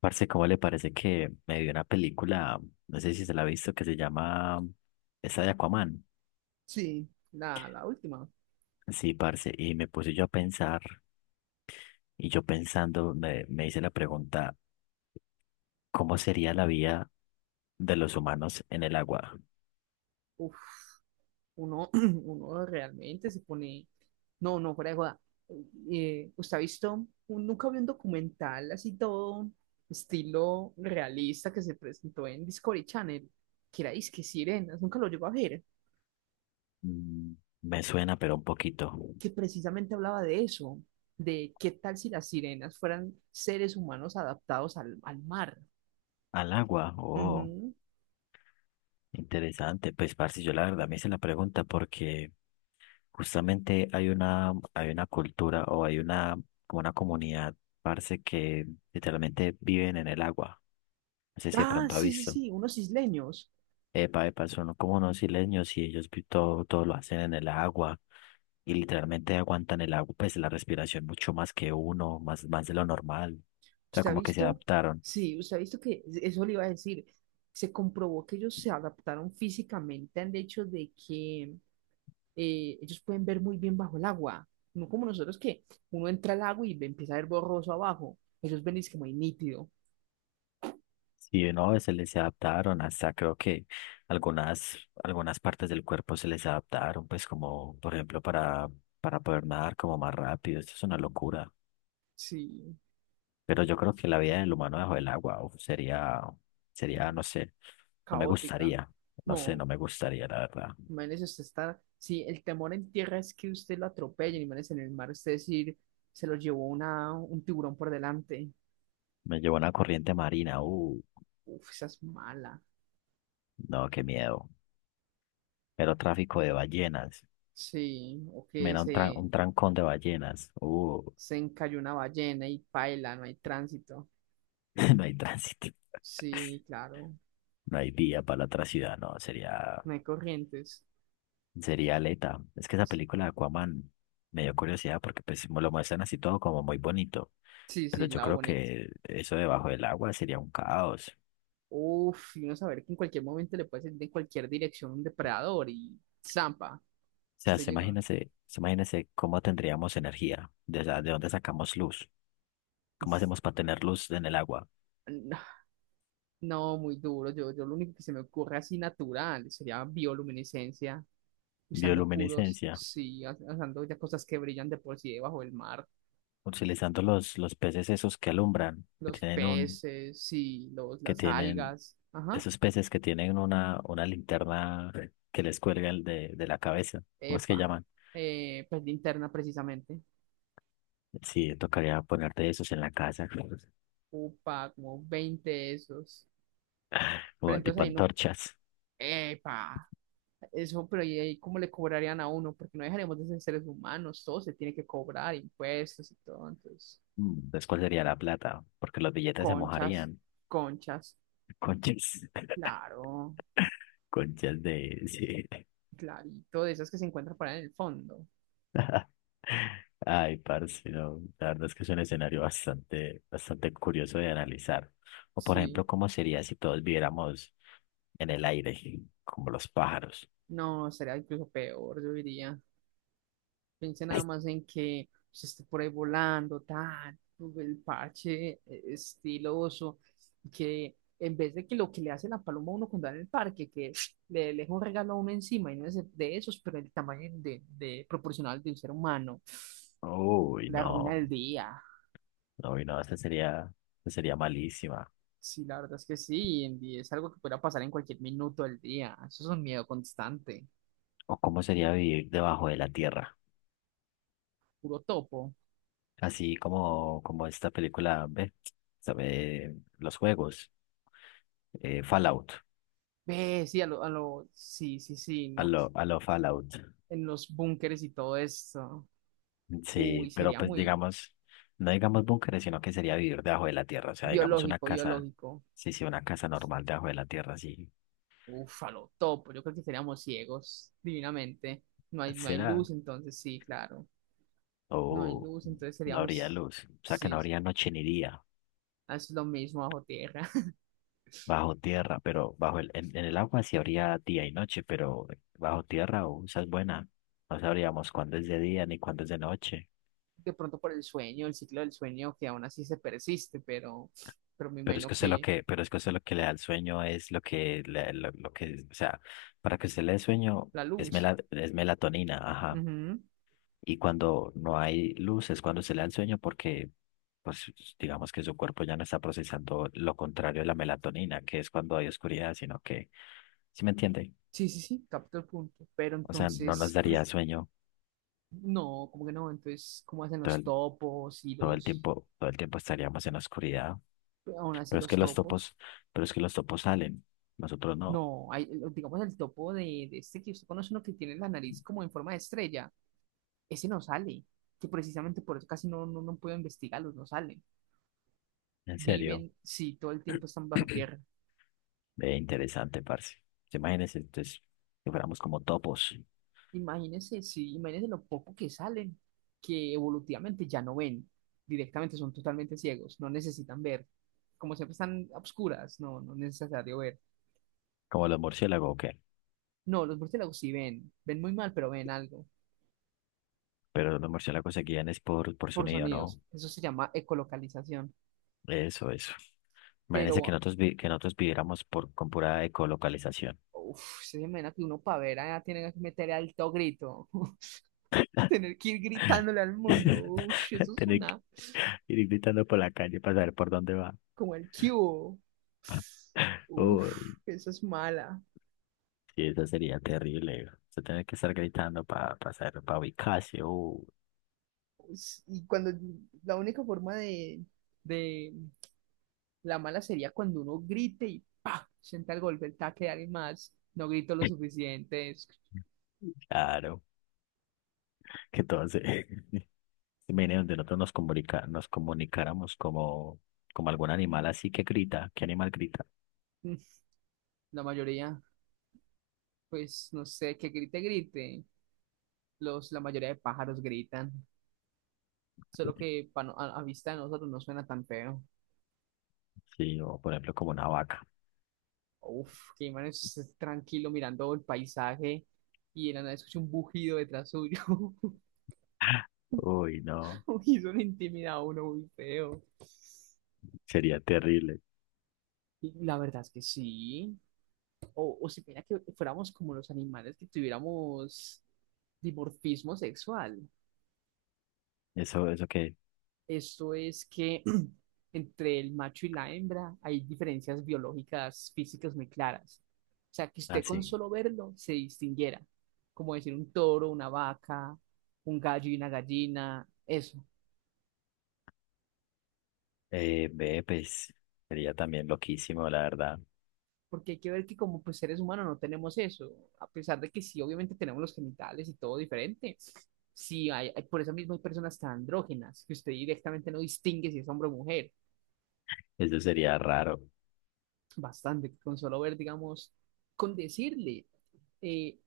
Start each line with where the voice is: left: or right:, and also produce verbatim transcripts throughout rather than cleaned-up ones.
left: Parce, ¿cómo le parece que me vi una película, no sé si se la ha visto, que se llama esa de Aquaman?
right: Sí, la, la última.
left: Sí, parce, y me puse yo a pensar, y yo pensando, me, me hice la pregunta, ¿cómo sería la vida de los humanos en el agua?
right: Uf, uno, uno realmente se pone. No, no, fuera de joda. Eh, ¿usted ha visto? un- Nunca vi un documental así todo estilo realista que se presentó en Discovery Channel, que era Disque Sirenas, nunca lo llegó a ver,
left: Mm, me suena, pero un poquito.
right: que precisamente hablaba de eso, de qué tal si las sirenas fueran seres humanos adaptados al, al mar.
left: ¿Al agua? Oh,
right: Ujú.
left: interesante. Pues, parce, yo la verdad me hice la pregunta porque justamente hay una, hay una cultura o hay una, como una comunidad, parce, que literalmente viven en el agua. No sé si de
right: Ah,
left: pronto ha
right: sí, sí,
left: visto.
right: sí, unos isleños.
left: Epa, epa, son como unos isleños y ellos vi- todo, todo lo hacen en el agua y literalmente aguantan el agua, pues la respiración mucho más que uno, más, más de lo normal. O sea,
right: Usted ha
left: como que se
right: visto,
left: adaptaron.
right: sí, usted ha visto que e, eso le iba a decir. Se comprobó que ellos se adaptaron físicamente al hecho de que eh, ellos pueden ver muy bien bajo el agua. No como nosotros que uno entra al agua y ve- empieza a ver borroso abajo. Ellos ven y es que muy nítido.
left: Sí, no, se les adaptaron, hasta creo que algunas, algunas partes del cuerpo se les adaptaron, pues como por ejemplo para, para poder nadar como más rápido, esto es una locura.
right: Sí,
left: Pero yo creo que la vida del humano bajo el agua, uf, sería, sería, no sé, no me
right: caótica.
left: gustaría, no sé,
right: No,
left: no me gustaría, la verdad.
right: imagínese usted estar. Sí, el temor en tierra es que usted lo atropellen, imagínese en el mar, usted decir, se lo llevó una, un tiburón por delante.
left: Me llevó una corriente marina, uh,
right: Uf, esa es mala.
left: no, qué miedo. Pero tráfico de ballenas,
right: Sí, o que
left: mira, un, tra-
right: se,
left: un trancón de ballenas, uh,
right: se encalló una ballena y paila, no hay tránsito.
left: no hay tránsito,
right: Sí, claro,
left: no hay vía para la otra ciudad, no, sería...
right: no hay corrientes.
left: Sería Aleta. Es que esa película de Aquaman me dio curiosidad porque pues me lo muestran así todo como muy bonito.
right: Sí,
left: Pero
right: sí,
left: yo
right: lado
left: creo
right: bonito.
left: que eso debajo del agua sería un caos. O
right: Uf, y uno saber que en cualquier momento le puede salir de cualquier dirección un depredador y zampa.
left: sea,
right: Usted
left: se
right: llegó.
left: imagínese, se imagínese cómo tendríamos energía, de, o sea, de dónde sacamos luz, cómo hacemos para tener luz en el agua.
right: No, no, muy duro. Yo, yo lo único que se me ocurre así natural sería bioluminiscencia, usando puros,
left: Bioluminiscencia,
right: sí, us- usando ya cosas que brillan de por sí debajo del mar.
left: utilizando los, los peces esos que alumbran, que
right: Los
left: tienen un,
right: peces, sí, los,
left: que
right: las
left: tienen,
right: algas. Ajá.
left: esos peces que tienen una, una linterna que les cuelga el de, de la cabeza. ¿Cómo es que
right: Epa,
left: llaman?
right: eh, pues linterna precisamente.
left: Sí, tocaría ponerte esos en la casa,
right: Upa, como veinte de esos. Pero
left: o
right: entonces
left: tipo
right: ahí no,
left: antorchas.
right: epa, eso, pero ¿y ahí cómo le cobrarían a uno? Porque no dejaremos de ser seres humanos, todo se tiene que cobrar, impuestos y todo. Entonces,
left: Mm, entonces, ¿cuál sería la plata? Porque los billetes se
right: conchas,
left: mojarían.
right: conchas,
left: Conchas,
right: claro,
left: conchas de... Sí.
right: clarito, de esas que se encuentran por ahí en el fondo.
left: Ay, parce, no. La verdad es que es un escenario bastante, bastante curioso de analizar. O, por
right: Sí,
left: ejemplo, ¿cómo sería si todos viviéramos en el aire, como los pájaros?
right: no, sería incluso peor, yo diría. Piense nada más en que se esté por ahí volando, tal, el parche eh, estiloso, que en vez de que lo que le hace la paloma a uno cuando va en el parque, que le deja un regalo a uno encima, y no es de esos, pero el tamaño de, de proporcional de un ser humano,
left: Uy,
right: la ruina
left: no.
right: del día.
left: No, uy, no, esa sería, esa sería malísima.
right: Sí, la verdad es que sí, Andy, es algo que pueda pasar en cualquier minuto del día. Eso es un miedo constante,
left: ¿O cómo sería vivir debajo de la tierra?
right: puro topo.
left: Así como, como esta película, ve, sabe, los juegos, eh, Fallout,
right: Ve, sí, a lo, a lo, sí, sí, sí,
left: a
right: no,
left: lo, a lo Fallout.
right: en los búnkeres y todo esto. Uy,
left: Sí, pero
right: sería
left: pues
right: muy,
left: digamos, no digamos búnkeres, sino que sería vivir debajo de la tierra, o sea, digamos una
right: biológico,
left: casa,
right: biológico.
left: sí, sí, una casa normal debajo de la tierra, sí.
right: Uf, a lo topo. Yo creo que seríamos ciegos, divinamente. No hay, no hay
left: Será,
right: luz, entonces sí, claro. No hay
left: oh,
right: luz, entonces
left: no habría
right: seríamos,
left: luz, o sea, que no
right: sí,
left: habría noche ni día
right: ah, es lo mismo bajo tierra.
left: bajo tierra, pero bajo el, en, en el agua sí habría día y noche, pero bajo tierra, oh, esa es buena, no sabríamos cuándo es de día ni cuándo es de noche.
right: De pronto por el sueño, el ciclo del sueño que aún así se persiste, pero, pero me
left: Pero es que
right: imagino
left: usted lo
right: que
left: que, pero es que usted lo que le da el sueño es lo que, le- lo, lo que, o sea, para que usted le dé sueño
right: la
left: es,
right: luz.
left: mela- es melatonina, ajá.
right: Ujú.
left: Y cuando no hay luz es cuando se le da el sueño porque, pues, digamos que su cuerpo ya no está procesando lo contrario de la melatonina, que es cuando hay oscuridad, sino que, ¿sí me entiende?
right: Sí, sí, sí, capto el punto. Pero
left: O sea, no nos
right: entonces,
left: daría sueño
right: no, como que no. Entonces, ¿cómo hacen
left: todo
right: los
left: el,
right: topos y
left: todo el
right: los,
left: tiempo, todo el tiempo estaríamos en la oscuridad.
right: aún así
left: Pero es que
right: los
left: los
right: topos?
left: topos, pero es que los topos salen, nosotros no.
right: No, hay, eh, digamos el topo de, de este que usted conoce, uno que tiene la nariz como en forma de estrella. Ese no sale, que precisamente por eso casi no, no, no puedo investigarlos, no salen.
left: En serio.
right: Viven, sí, todo el tiempo están bajo tierra.
left: Ve, interesante, parce. ¿Se imagínense, entonces, que fuéramos como topos,
right: Imagínense, sí, imagínense lo poco que salen, que evolutivamente ya no ven, directamente son totalmente ciegos, no necesitan ver. Como siempre están a obscuras, no, no es necesario ver.
left: como los murciélagos o qué?
right: No, los murciélagos sí ven, ven muy mal, pero ven algo,
left: Pero los murciélagos se guían es por, por
right: por
left: sonido, ¿no?
right: sonidos. Eso se llama ecolocalización.
left: Eso, eso. Imagínense que
right: Pero
left: nosotros, vi- que nosotros viviéramos por, con pura ecolocalización.
right: uf, se imagina que uno para ver allá tiene que meter alto grito, tener que ir gritándole al mundo. Uf, eso es
left: Tener que
right: una,
left: ir gritando por la calle para saber por dónde va.
right: como el cubo. Uf,
left: Uy,
right: eso es mala.
left: sí, eso sería terrible. Se tener que estar gritando para pasar, para ubicarse. Uy,
right: Pues, y cuando la única forma de, de la mala sería cuando uno grite y ¡pa! Sienta el golpe, el taque de alguien más. No grito lo suficiente. es-
left: claro, que todo se, viene donde nosotros nos comunica, nos comunicáramos como, como algún animal así que grita. ¿Qué animal grita?
right: mm, La mayoría, pues no sé, que grite, grite. Los, la mayoría de pájaros gritan. Solo que pa no- a, a vista de nosotros no suena tan feo.
left: Sí, o por ejemplo como una vaca.
right: Uf, que man es tranquilo mirando el paisaje y de la nada escucha un bujido detrás suyo.
left: Uy, no,
right: Uy, eso le intimida a uno muy feo.
left: sería terrible.
right: Y la verdad es que sí. O, o si mira que fuéramos como los animales que tuviéramos dimorfismo sexual.
left: Eso, eso que,
right: Esto es que entre el macho y la hembra hay diferencias biológicas físicas muy claras. O sea, que usted con
left: así.
right: solo verlo se distinguiera, como decir un toro, una vaca, un gallo y una gallina, eso.
left: Eh, ve, pues sería también loquísimo, la verdad.
right: Porque hay que ver que como pues, seres humanos no tenemos eso, a pesar de que sí, obviamente tenemos los genitales y todo diferente. Sí, hay, hay- por eso mismo hay personas tan andrógenas, que usted directamente no distingue si es hombre o mujer.
left: Eso sería raro.
right: Bastante, con solo ver, digamos, con decirle eh,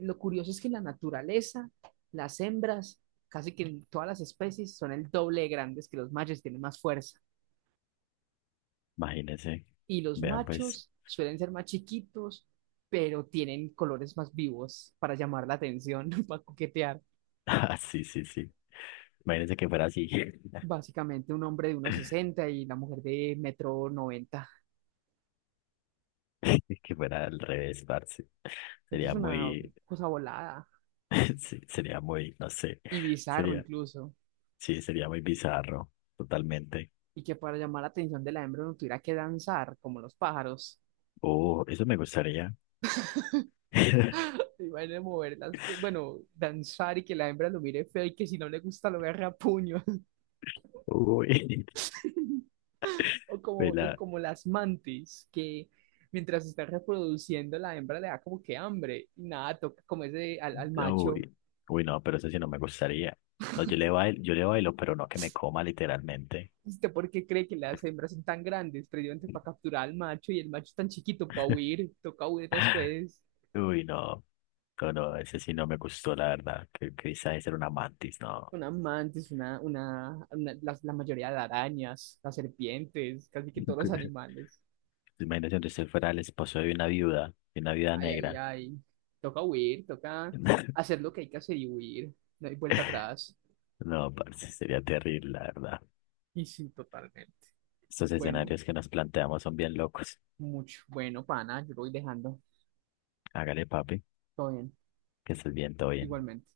right: lo curioso es que en la naturaleza, las hembras, casi que en todas las especies, son el doble de grandes que los machos, tienen más fuerza.
left: Imagínense.
right: Y los
left: Vean, pues.
right: machos suelen ser más chiquitos, pero tienen colores más vivos para llamar la atención, para coquetear.
left: Ah, sí, sí, sí. Imagínense que fuera así.
right: Básicamente un hombre de unos sesenta y la mujer de metro noventa.
left: Que fuera al revés, parce.
right: Eso es
left: Sería
right: una
left: muy,
right: cosa volada
left: sí, sería muy, no sé.
right: y bizarro
left: Sería.
right: incluso.
left: Sí, sería muy bizarro, totalmente.
right: Y que para llamar la atención de la hembra no tuviera que danzar como los pájaros.
left: Oh, eso me gustaría.
right: Van a mover las, bueno, danzar y que la hembra lo mire feo y que si no le gusta lo agarra a puño.
left: Uy,
right: O como, o
left: vela,
right: como las mantis, que mientras está reproduciendo la hembra le da como que hambre y nada, toca comerse al, al macho.
left: uy, uy, no, pero eso sí no me gustaría. No, yo le bailo, yo le bailo, pero no que me coma literalmente.
right: ¿Usted por qué cree que las hembras son tan grandes? Precisamente para capturar al macho y el macho es tan chiquito para huir, toca huir después.
left: Uy, no, no, no, ese sí no me gustó, la verdad. Que quizás era una mantis, no.
right: Una mantis, una, una, una- las- la mayoría de arañas, las serpientes, casi que todos los animales.
left: Imagínate si usted fuera el esposo de una viuda, de una viuda
right: Ay, ay,
left: negra.
right: ay. Toca huir, toca hacer lo que hay que hacer y huir. No hay vuelta atrás.
left: No, parce, sería terrible, la verdad.
right: Y sí, totalmente.
left: Estos
right: Bueno,
left: escenarios que nos planteamos son bien locos.
right: mucho. Bueno, pana, yo lo voy dejando.
left: Hágale, papi,
right: Todo bien,
left: que estés bien, todo bien.
right: igualmente.